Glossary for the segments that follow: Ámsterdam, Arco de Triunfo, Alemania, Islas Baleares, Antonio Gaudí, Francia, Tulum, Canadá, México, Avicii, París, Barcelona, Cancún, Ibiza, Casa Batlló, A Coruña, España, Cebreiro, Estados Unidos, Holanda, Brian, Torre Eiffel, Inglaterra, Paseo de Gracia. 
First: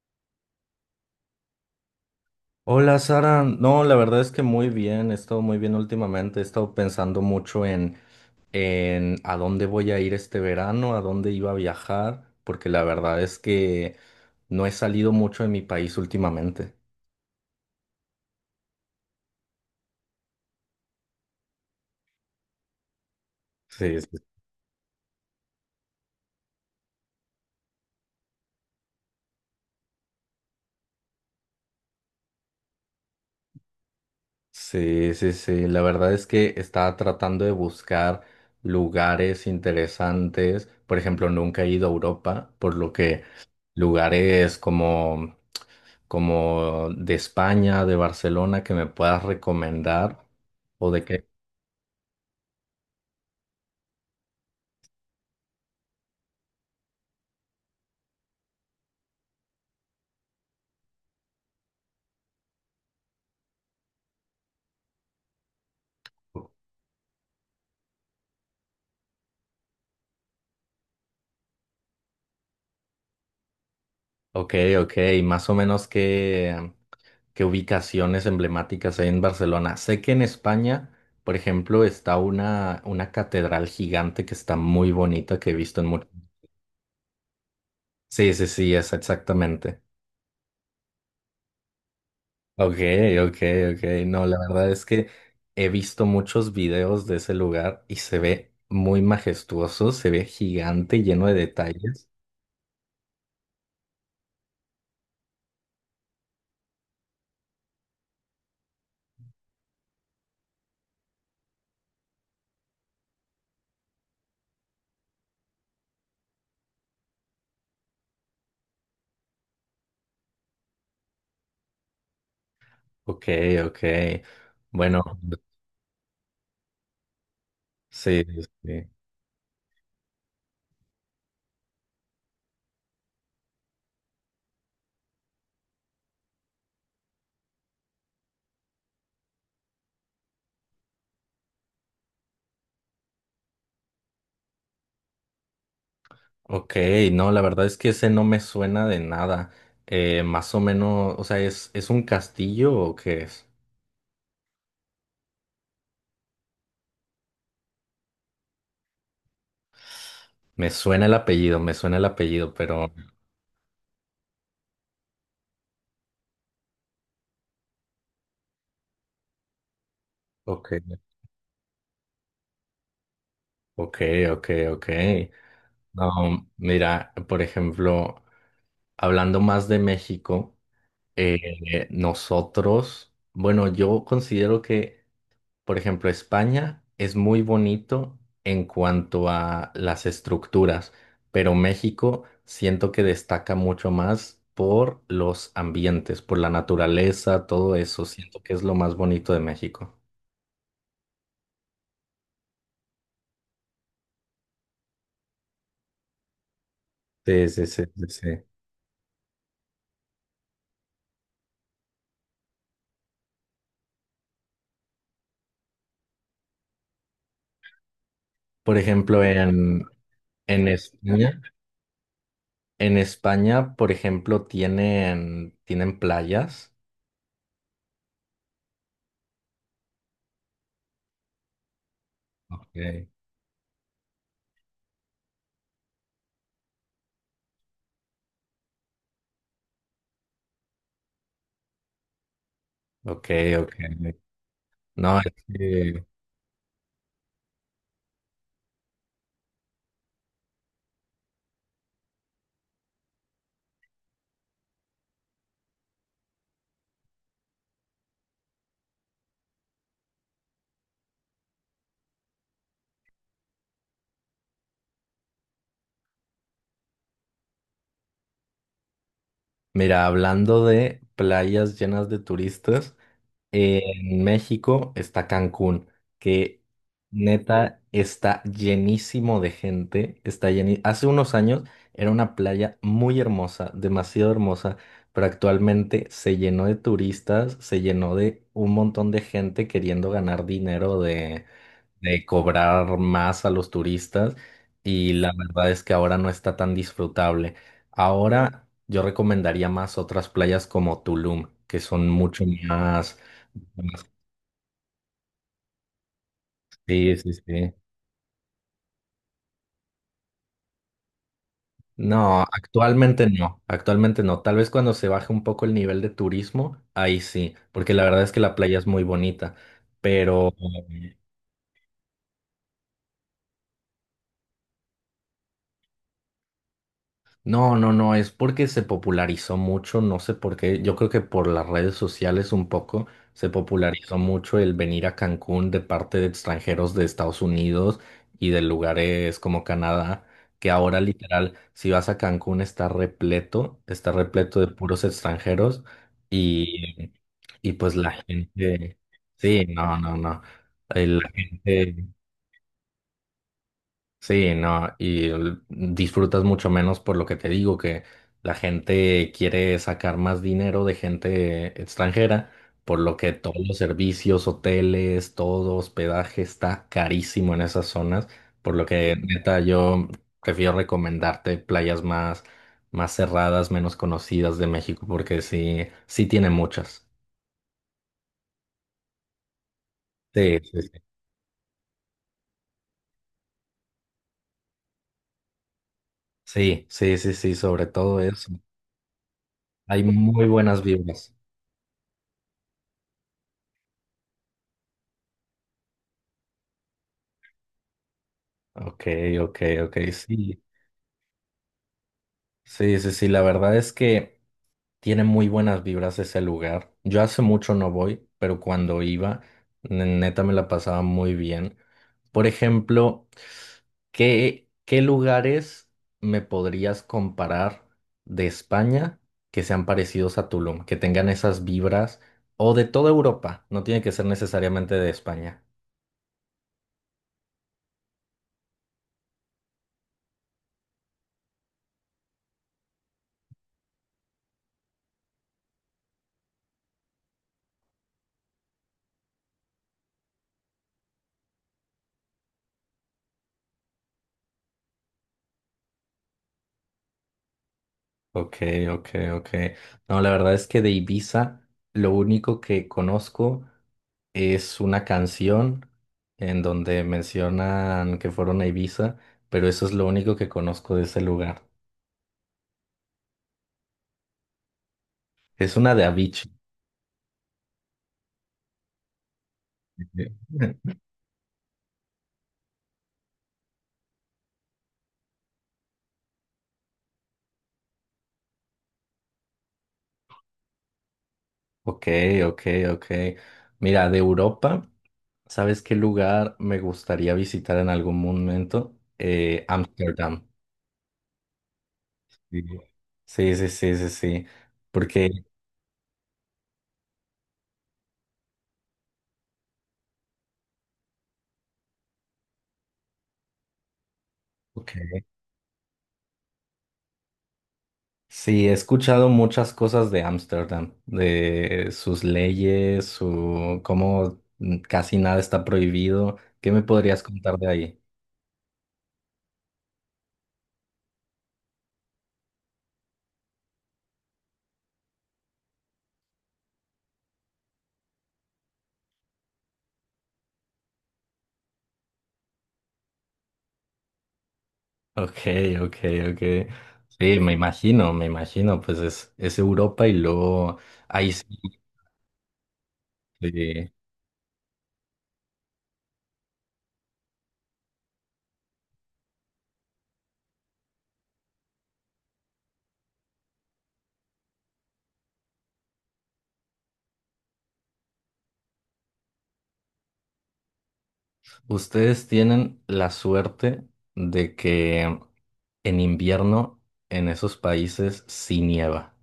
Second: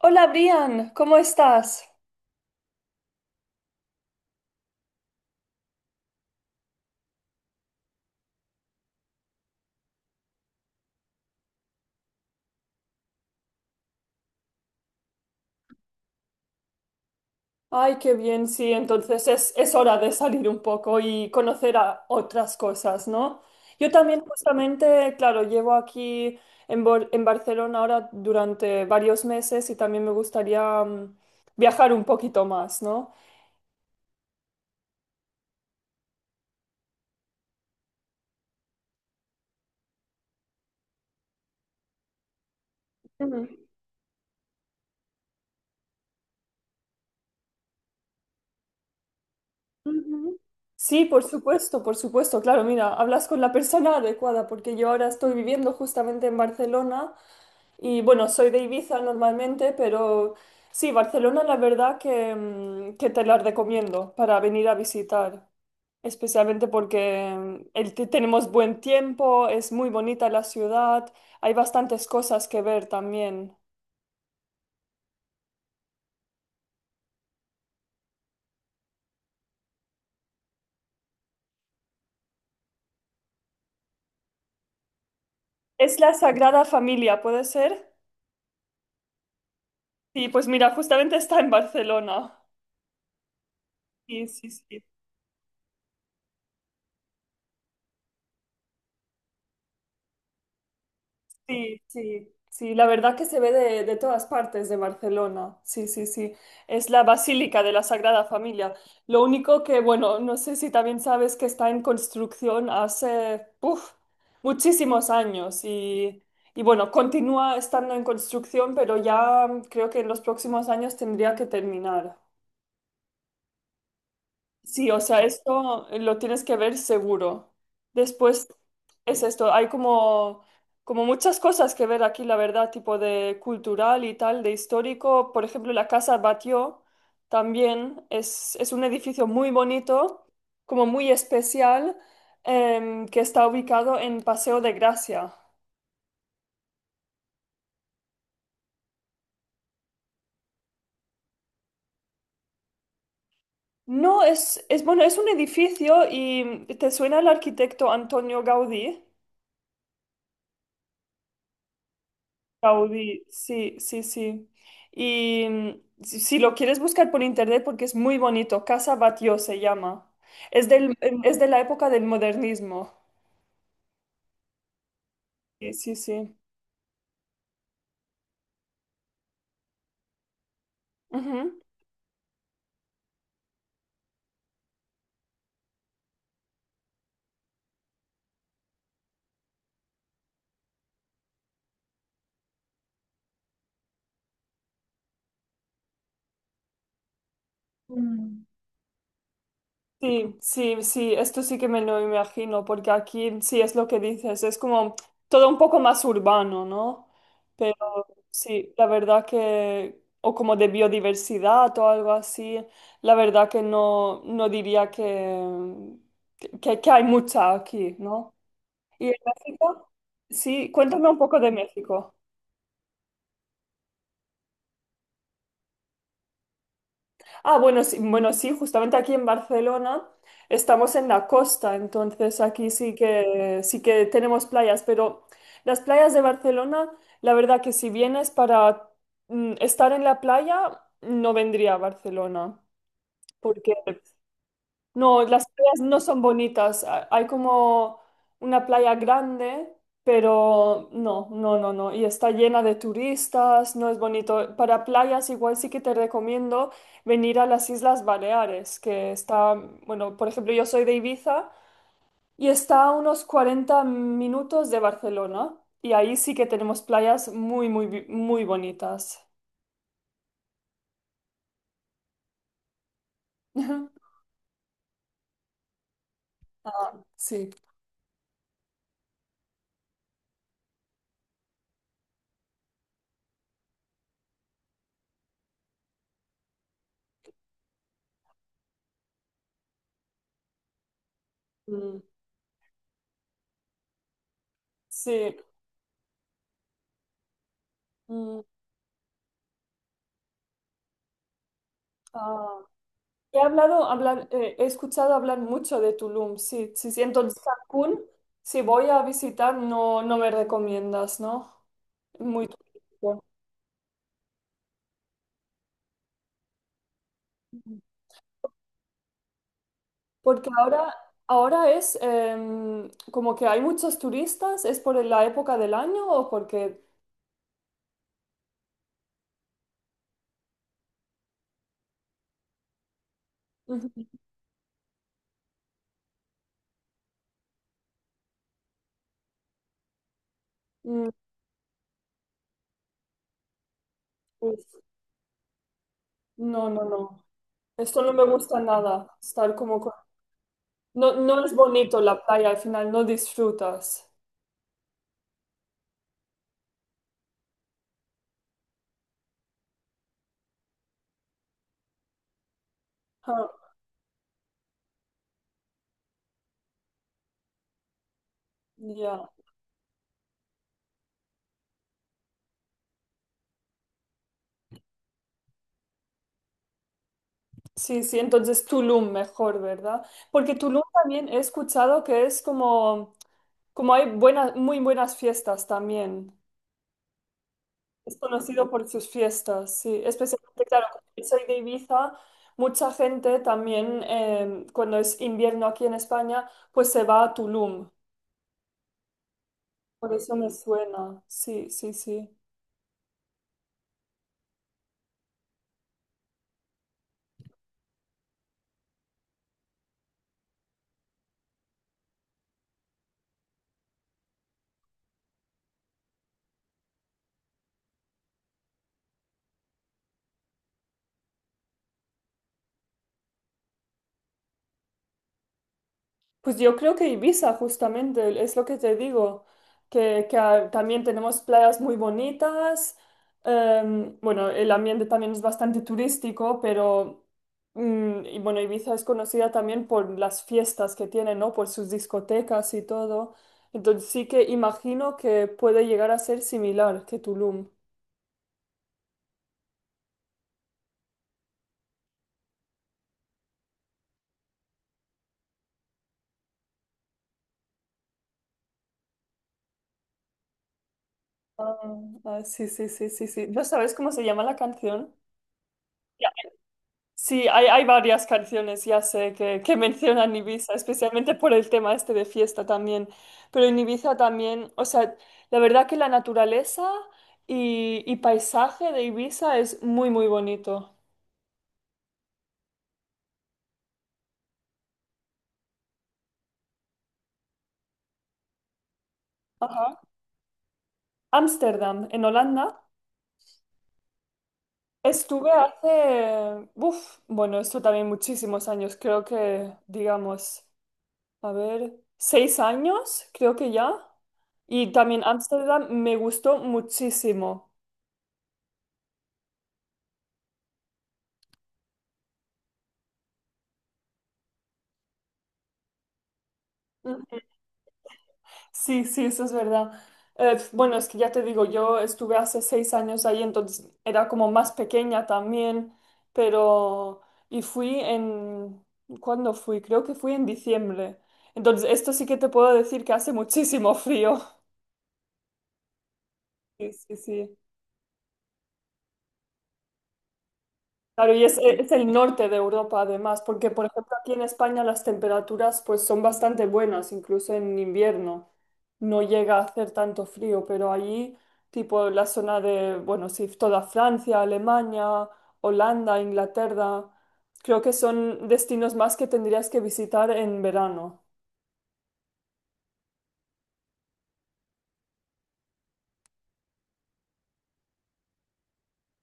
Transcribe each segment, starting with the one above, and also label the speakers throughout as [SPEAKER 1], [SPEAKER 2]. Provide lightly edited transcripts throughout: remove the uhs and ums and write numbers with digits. [SPEAKER 1] Hola Brian, ¿cómo estás?
[SPEAKER 2] Hola Sara, no, la verdad es que muy bien, he estado muy bien últimamente, he estado pensando mucho en a dónde voy a ir este verano, a dónde iba a viajar, porque la verdad es que no he salido mucho de mi país últimamente.
[SPEAKER 1] Ay, qué bien, sí, entonces es hora de salir un poco y conocer a otras cosas, ¿no? Yo
[SPEAKER 2] Sí, sí.
[SPEAKER 1] también justamente, claro, llevo aquí en Barcelona ahora durante varios meses y también me gustaría viajar un poquito más, ¿no?
[SPEAKER 2] Sí, sí, sí, la verdad es que estaba tratando de buscar lugares interesantes, por ejemplo, nunca he ido a Europa, por lo que
[SPEAKER 1] Mm,
[SPEAKER 2] lugares como de España, de Barcelona, que me puedas recomendar
[SPEAKER 1] ujú.
[SPEAKER 2] o de
[SPEAKER 1] Sí, por
[SPEAKER 2] qué.
[SPEAKER 1] supuesto, por supuesto, claro, mira, hablas con la persona adecuada porque yo ahora estoy viviendo justamente en Barcelona. Y bueno, soy de Ibiza normalmente, pero sí, Barcelona la verdad que que te la recomiendo para venir a visitar, especialmente porque tenemos buen tiempo, es muy bonita la ciudad, hay bastantes cosas que ver también.
[SPEAKER 2] Ok, ok, más o menos, qué ubicaciones emblemáticas hay en Barcelona. Sé que en España, por ejemplo, está una catedral gigante que está muy bonita que he visto en
[SPEAKER 1] Es
[SPEAKER 2] muchos.
[SPEAKER 1] la Sagrada Familia, ¿puede ser?
[SPEAKER 2] Sí, sí, sí, es exactamente.
[SPEAKER 1] Sí, pues mira, justamente está en Barcelona.
[SPEAKER 2] Ok, ok, ok. No,
[SPEAKER 1] Sí,
[SPEAKER 2] la
[SPEAKER 1] sí,
[SPEAKER 2] verdad es
[SPEAKER 1] sí.
[SPEAKER 2] que he visto muchos videos de ese lugar y se ve muy majestuoso, se ve gigante, lleno de
[SPEAKER 1] Sí,
[SPEAKER 2] detalles.
[SPEAKER 1] sí, sí, la verdad que se ve de todas partes de Barcelona. Sí, sí, sí. Es la Basílica de la Sagrada Familia. Lo único que, bueno, no sé si también sabes que está en construcción hace, uf, muchísimos años y bueno, continúa estando en construcción, pero ya creo que en los próximos años tendría que terminar.
[SPEAKER 2] Ok, ok.
[SPEAKER 1] Sí, o
[SPEAKER 2] Bueno,
[SPEAKER 1] sea, esto lo tienes que ver seguro.
[SPEAKER 2] sí,
[SPEAKER 1] Después
[SPEAKER 2] sí.
[SPEAKER 1] es esto, hay como muchas cosas que ver aquí, la verdad, tipo de cultural y tal, de histórico. Por ejemplo, la Casa Batlló también es un edificio muy bonito, como muy especial, que está ubicado en Paseo de Gracia.
[SPEAKER 2] Ok, no, la verdad es que ese no me suena de nada. Más o menos, o sea, ¿es un castillo o qué es?
[SPEAKER 1] No, es bueno, es un edificio y ¿te suena el arquitecto Antonio Gaudí?
[SPEAKER 2] Me suena el apellido, me suena el apellido, pero...
[SPEAKER 1] Gaudí, sí, sí, sí. Y si lo quieres buscar por internet, porque es muy bonito, Casa Batlló se llama. Es
[SPEAKER 2] Ok,
[SPEAKER 1] es de la época del modernismo.
[SPEAKER 2] ok, ok, ok.
[SPEAKER 1] Sí, sí, sí.
[SPEAKER 2] No, mira, por ejemplo, hablando más de México,
[SPEAKER 1] Ujú.
[SPEAKER 2] nosotros, bueno, yo considero que... Por ejemplo, España es muy bonito en cuanto a las estructuras, pero México siento que destaca mucho más por los ambientes, por la naturaleza, todo eso. Siento
[SPEAKER 1] Mm.
[SPEAKER 2] que es lo más bonito de México.
[SPEAKER 1] Sí, sí, sí, esto sí que me lo imagino, porque aquí sí es lo que dices, es como todo un poco más urbano, ¿no?
[SPEAKER 2] Sí, sí, sí, sí, sí.
[SPEAKER 1] Sí, la verdad que, o como de biodiversidad o algo así, la verdad que no, no diría que hay mucha aquí, ¿no?
[SPEAKER 2] Por
[SPEAKER 1] ¿Y en
[SPEAKER 2] ejemplo,
[SPEAKER 1] México?
[SPEAKER 2] en
[SPEAKER 1] Sí, cuéntame un poco
[SPEAKER 2] España,
[SPEAKER 1] de México.
[SPEAKER 2] en España, por ejemplo, tienen playas.
[SPEAKER 1] Ah, bueno, sí, bueno, sí, justamente aquí en Barcelona estamos en la costa, entonces aquí
[SPEAKER 2] Okay.
[SPEAKER 1] sí que tenemos playas, pero las playas de Barcelona, la verdad que si vienes para estar en la playa, no vendría a Barcelona.
[SPEAKER 2] Ok, ok.
[SPEAKER 1] Porque
[SPEAKER 2] No,
[SPEAKER 1] no,
[SPEAKER 2] es
[SPEAKER 1] las playas no
[SPEAKER 2] que,
[SPEAKER 1] son bonitas. Hay como una playa grande, pero no. Y está llena de turistas, no es bonito. Para playas igual sí que te recomiendo venir a las Islas Baleares, que está, bueno, por ejemplo, yo soy de Ibiza y está a unos 40 minutos de Barcelona. Y ahí sí que tenemos playas muy bonitas.
[SPEAKER 2] mira, hablando de playas llenas de turistas. En México está Cancún, que
[SPEAKER 1] Sí.
[SPEAKER 2] neta está llenísimo de gente, está lleni- Hace unos años era una playa muy hermosa, demasiado hermosa, pero actualmente se llenó de turistas, se llenó de un montón de gente queriendo ganar dinero
[SPEAKER 1] Mm.
[SPEAKER 2] de cobrar más a los turistas y la
[SPEAKER 1] Sí.
[SPEAKER 2] verdad es que ahora no está tan disfrutable.
[SPEAKER 1] Mm,
[SPEAKER 2] Ahora yo recomendaría más otras playas como Tulum, que son mucho
[SPEAKER 1] ah.
[SPEAKER 2] más... más-
[SPEAKER 1] He escuchado hablar mucho de Tulum, sí, sí, sí.
[SPEAKER 2] Sí, sí,
[SPEAKER 1] Entonces,
[SPEAKER 2] sí.
[SPEAKER 1] Cancún, si voy a visitar, no me recomiendas, ¿no?
[SPEAKER 2] No,
[SPEAKER 1] Muy turístico.
[SPEAKER 2] actualmente no, actualmente no. Tal vez cuando se baje un poco el nivel de turismo, ahí sí, porque la verdad es que la playa es muy bonita,
[SPEAKER 1] Porque
[SPEAKER 2] pero...
[SPEAKER 1] ahora, Ahora es como que hay muchos turistas, ¿es por la época del año o porque...
[SPEAKER 2] No, no, no, es porque se popularizó mucho, no sé por qué, yo creo que por las redes sociales un poco se
[SPEAKER 1] Ujú.
[SPEAKER 2] popularizó mucho el venir a Cancún de parte de extranjeros de Estados Unidos y de lugares como Canadá, que ahora
[SPEAKER 1] Mm,
[SPEAKER 2] literal, si vas a Cancún está repleto
[SPEAKER 1] pues,
[SPEAKER 2] de puros extranjeros
[SPEAKER 1] no, no,
[SPEAKER 2] y,
[SPEAKER 1] no.
[SPEAKER 2] y pues
[SPEAKER 1] Esto
[SPEAKER 2] la
[SPEAKER 1] no me gusta
[SPEAKER 2] gente,
[SPEAKER 1] nada, estar
[SPEAKER 2] sí,
[SPEAKER 1] como...
[SPEAKER 2] no, no, no,
[SPEAKER 1] No,
[SPEAKER 2] la
[SPEAKER 1] no es bonito
[SPEAKER 2] gente...
[SPEAKER 1] la playa, al final no disfrutas.
[SPEAKER 2] Sí, no, y l- disfrutas mucho menos por lo que te digo, que la gente quiere sacar más dinero de gente extranjera, por lo que
[SPEAKER 1] Ah,
[SPEAKER 2] todos los servicios, hoteles, todo hospedaje está carísimo en esas zonas, por lo que
[SPEAKER 1] ya.
[SPEAKER 2] neta yo prefiero recomendarte playas más, más cerradas, menos conocidas de México, porque sí, sí tiene muchas.
[SPEAKER 1] Sí, sí, entonces Tulum mejor, ¿verdad? Porque
[SPEAKER 2] Sí, sí,
[SPEAKER 1] Tulum también he escuchado que es como, como hay muy buenas fiestas también.
[SPEAKER 2] sí, sí, sí, sí, sí, sobre
[SPEAKER 1] Es
[SPEAKER 2] todo eso.
[SPEAKER 1] conocido por sus fiestas,
[SPEAKER 2] Hay
[SPEAKER 1] sí.
[SPEAKER 2] muy
[SPEAKER 1] Especialmente,
[SPEAKER 2] buenas
[SPEAKER 1] claro, como yo
[SPEAKER 2] vibras.
[SPEAKER 1] soy de Ibiza, mucha gente también, cuando es invierno aquí en España, pues se va a Tulum.
[SPEAKER 2] Ok, ok, ok,
[SPEAKER 1] Por eso me
[SPEAKER 2] sí.
[SPEAKER 1] suena, sí, sí, sí.
[SPEAKER 2] Sí, sí, sí, la verdad es que tiene muy buenas vibras ese lugar. Yo hace mucho no voy, pero cuando iba, ne- neta me la pasaba muy bien. Por ejemplo, ¿qué lugares me podrías comparar de España que sean parecidos a Tulum, que tengan esas vibras, o de toda Europa? No tiene que ser necesariamente de España.
[SPEAKER 1] Pues yo creo que Ibiza, justamente, es lo que te digo, que también tenemos playas muy bonitas, bueno, el ambiente también es bastante turístico, pero, y bueno, Ibiza es conocida también por las fiestas que tiene, ¿no? Por sus discotecas y todo. Entonces sí que imagino que puede llegar a ser similar que Tulum.
[SPEAKER 2] Ok, ok, ok. No, la verdad es que de Ibiza lo único que conozco es una canción en donde mencionan que fueron a Ibiza, pero eso es lo único que conozco de ese lugar.
[SPEAKER 1] Ah, ah, sí, sí, sí, sí, sí. ¿No sabes cómo se llama la canción?
[SPEAKER 2] Es una de Avicii.
[SPEAKER 1] Sí, hay varias canciones, ya sé, que mencionan Ibiza, especialmente por el tema este de fiesta también. Pero en Ibiza también, o sea, la verdad que la naturaleza y paisaje de Ibiza es muy, muy bonito.
[SPEAKER 2] Ok, ok, ok. Mira, de Europa, ¿sabes qué lugar me gustaría visitar en algún momento?
[SPEAKER 1] Ajá.
[SPEAKER 2] Ámsterdam.
[SPEAKER 1] Ámsterdam, en Holanda,
[SPEAKER 2] Sí, sí, sí, sí, sí, sí. Porque,
[SPEAKER 1] estuve hace, uf, bueno, esto también muchísimos años, creo que, digamos, a ver, 6 años, creo que ya. Y
[SPEAKER 2] ok.
[SPEAKER 1] también Ámsterdam me gustó muchísimo.
[SPEAKER 2] Sí, he escuchado muchas cosas de Ámsterdam, de sus leyes, su cómo casi nada está prohibido. ¿Qué me podrías contar de ahí?
[SPEAKER 1] Sí, sí, eso es verdad. Bueno, es que ya te digo, yo estuve hace 6 años ahí, entonces era como más pequeña también, pero... Y fui en... ¿Cuándo fui? Creo que fui en diciembre. Entonces, esto sí que te puedo decir que hace muchísimo frío.
[SPEAKER 2] Ok, ok, ok.
[SPEAKER 1] Sí, sí,
[SPEAKER 2] Sí,
[SPEAKER 1] sí.
[SPEAKER 2] me imagino, pues es Europa y luego ahí
[SPEAKER 1] Claro, y
[SPEAKER 2] sí.
[SPEAKER 1] es el norte de Europa además, porque por
[SPEAKER 2] eh,
[SPEAKER 1] ejemplo aquí en España las temperaturas pues son bastante buenas, incluso en invierno no llega a hacer tanto frío, pero allí tipo la zona de, bueno, sí, toda Francia, Alemania, Holanda, Inglaterra, creo que son destinos más que tendrías que visitar en verano.
[SPEAKER 2] Ustedes tienen la suerte de que en invierno en esos países sí nieva.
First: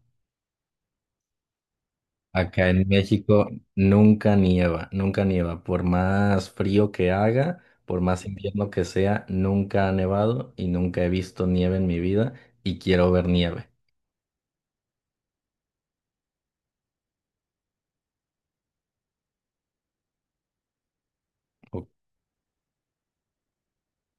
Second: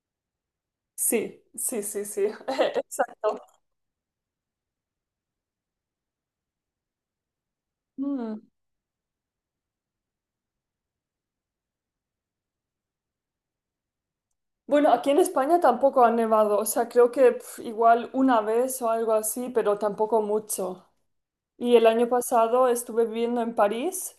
[SPEAKER 1] Sí, sí, sí, sí,
[SPEAKER 2] Acá en
[SPEAKER 1] exacto.
[SPEAKER 2] México nunca nieva, nunca nieva. Por más frío que haga, por más
[SPEAKER 1] Mm.
[SPEAKER 2] invierno que sea, nunca ha nevado y nunca he visto nieve en mi vida y quiero ver nieve.
[SPEAKER 1] Bueno, aquí en España tampoco ha nevado, o sea, creo que pf, igual una vez o algo así, pero tampoco mucho. Y el
[SPEAKER 2] O-
[SPEAKER 1] año pasado estuve viviendo en París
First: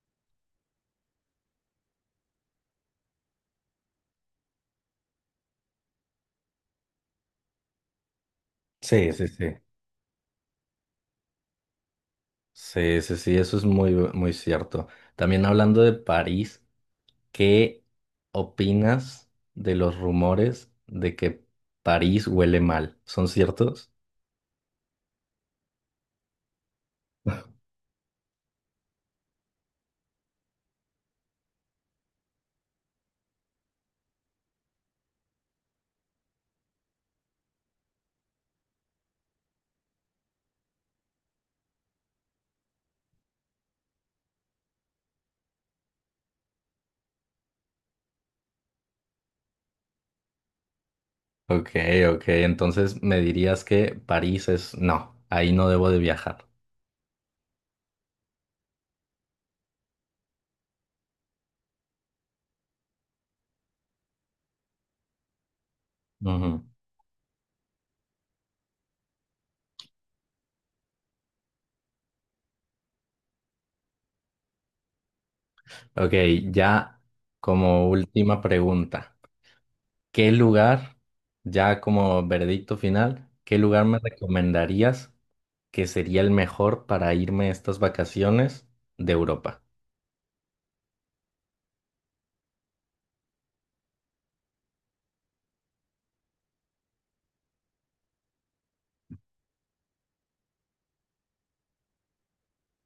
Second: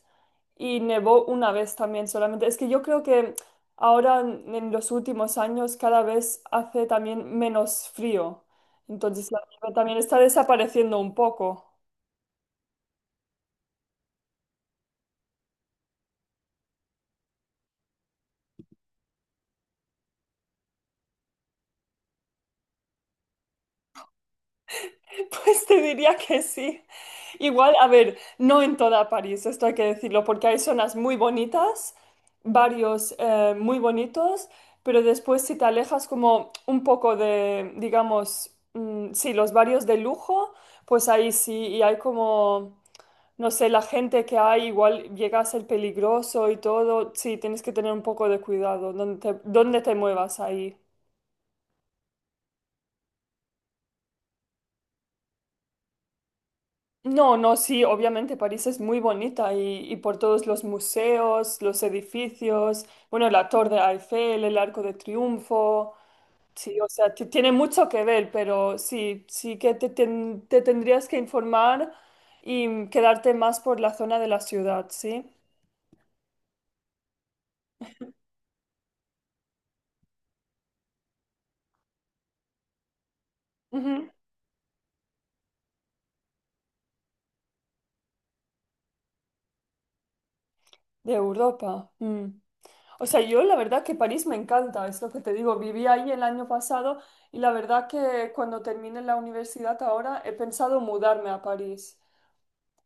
[SPEAKER 1] y nevó una vez también solamente. Es que yo creo que ahora en los últimos años cada vez hace también menos frío.
[SPEAKER 2] Sí, sí,
[SPEAKER 1] Entonces la
[SPEAKER 2] sí.
[SPEAKER 1] nieve también está desapareciendo un poco.
[SPEAKER 2] Sí, sí, sí, eso es muy, muy cierto. También hablando de París, ¿qué opinas de los rumores de que París huele mal? ¿Son ciertos?
[SPEAKER 1] Pues te diría que sí. Igual, a ver, no en toda París, esto hay que decirlo, porque hay zonas muy bonitas, varios muy bonitos, pero después si te alejas como un poco de, digamos, sí, los barrios de lujo, pues ahí sí, y hay como, no sé, la gente que hay, igual llega a ser peligroso y todo, sí, tienes que tener un poco de cuidado donde dónde te muevas ahí.
[SPEAKER 2] Ok, ok, entonces me dirías que París es... No, ahí no debo de viajar.
[SPEAKER 1] No, no, sí, obviamente París es muy bonita y por todos los museos, los edificios, bueno, la Torre Eiffel, el Arco de Triunfo,
[SPEAKER 2] Ujú.
[SPEAKER 1] sí, o sea, tiene mucho que ver, pero sí, sí que te tendrías que informar y quedarte más por la zona de la ciudad, ¿sí?
[SPEAKER 2] Ok, ya como última pregunta, ¿qué lugar, ya como veredicto final, qué lugar me
[SPEAKER 1] Ujú.
[SPEAKER 2] recomendarías que sería el mejor para irme estas vacaciones de Europa?
[SPEAKER 1] De Europa. Mm. O sea, yo la verdad que París me encanta, es lo que te digo, viví ahí el año pasado y la verdad que cuando termine la universidad ahora he pensado mudarme a París.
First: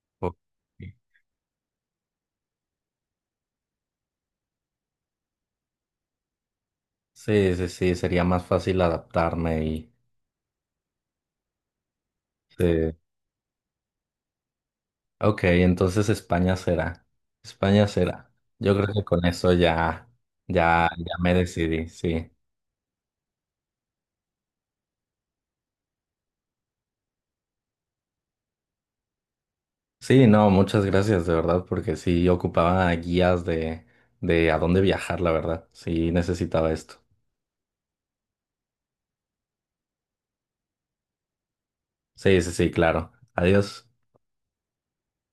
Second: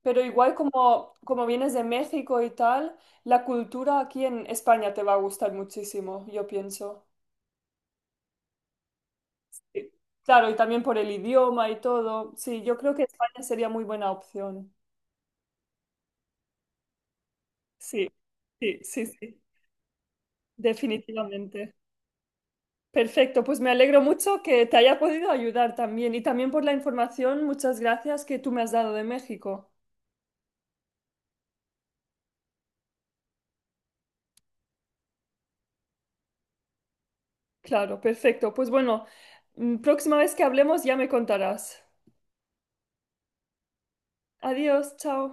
[SPEAKER 1] Pero
[SPEAKER 2] Ok.
[SPEAKER 1] igual como vienes de México y tal, la cultura aquí en España te va a gustar muchísimo, yo pienso.
[SPEAKER 2] Sí, sí, sí, sería más fácil adaptarme
[SPEAKER 1] Y-
[SPEAKER 2] y...
[SPEAKER 1] Claro, y también por el idioma y todo. Sí,
[SPEAKER 2] Sí.
[SPEAKER 1] yo creo que España sería muy buena opción.
[SPEAKER 2] Ok, entonces España será, España
[SPEAKER 1] Sí,
[SPEAKER 2] será. Yo
[SPEAKER 1] sí,
[SPEAKER 2] creo que
[SPEAKER 1] sí,
[SPEAKER 2] con
[SPEAKER 1] sí,
[SPEAKER 2] eso ya, ya, ya me
[SPEAKER 1] definitivamente.
[SPEAKER 2] decidí, sí.
[SPEAKER 1] Perfecto, pues me alegro mucho que te haya podido ayudar también y también por la información, muchas gracias que tú me has dado de México.
[SPEAKER 2] Sí, no, muchas gracias, de verdad, porque sí ocupaba guías de a dónde viajar, la verdad. Sí necesitaba esto.
[SPEAKER 1] Claro, perfecto. Pues bueno, próxima vez que hablemos ya me contarás.
[SPEAKER 2] Sí, sí, sí, claro. Adiós.
[SPEAKER 1] Adiós, chao.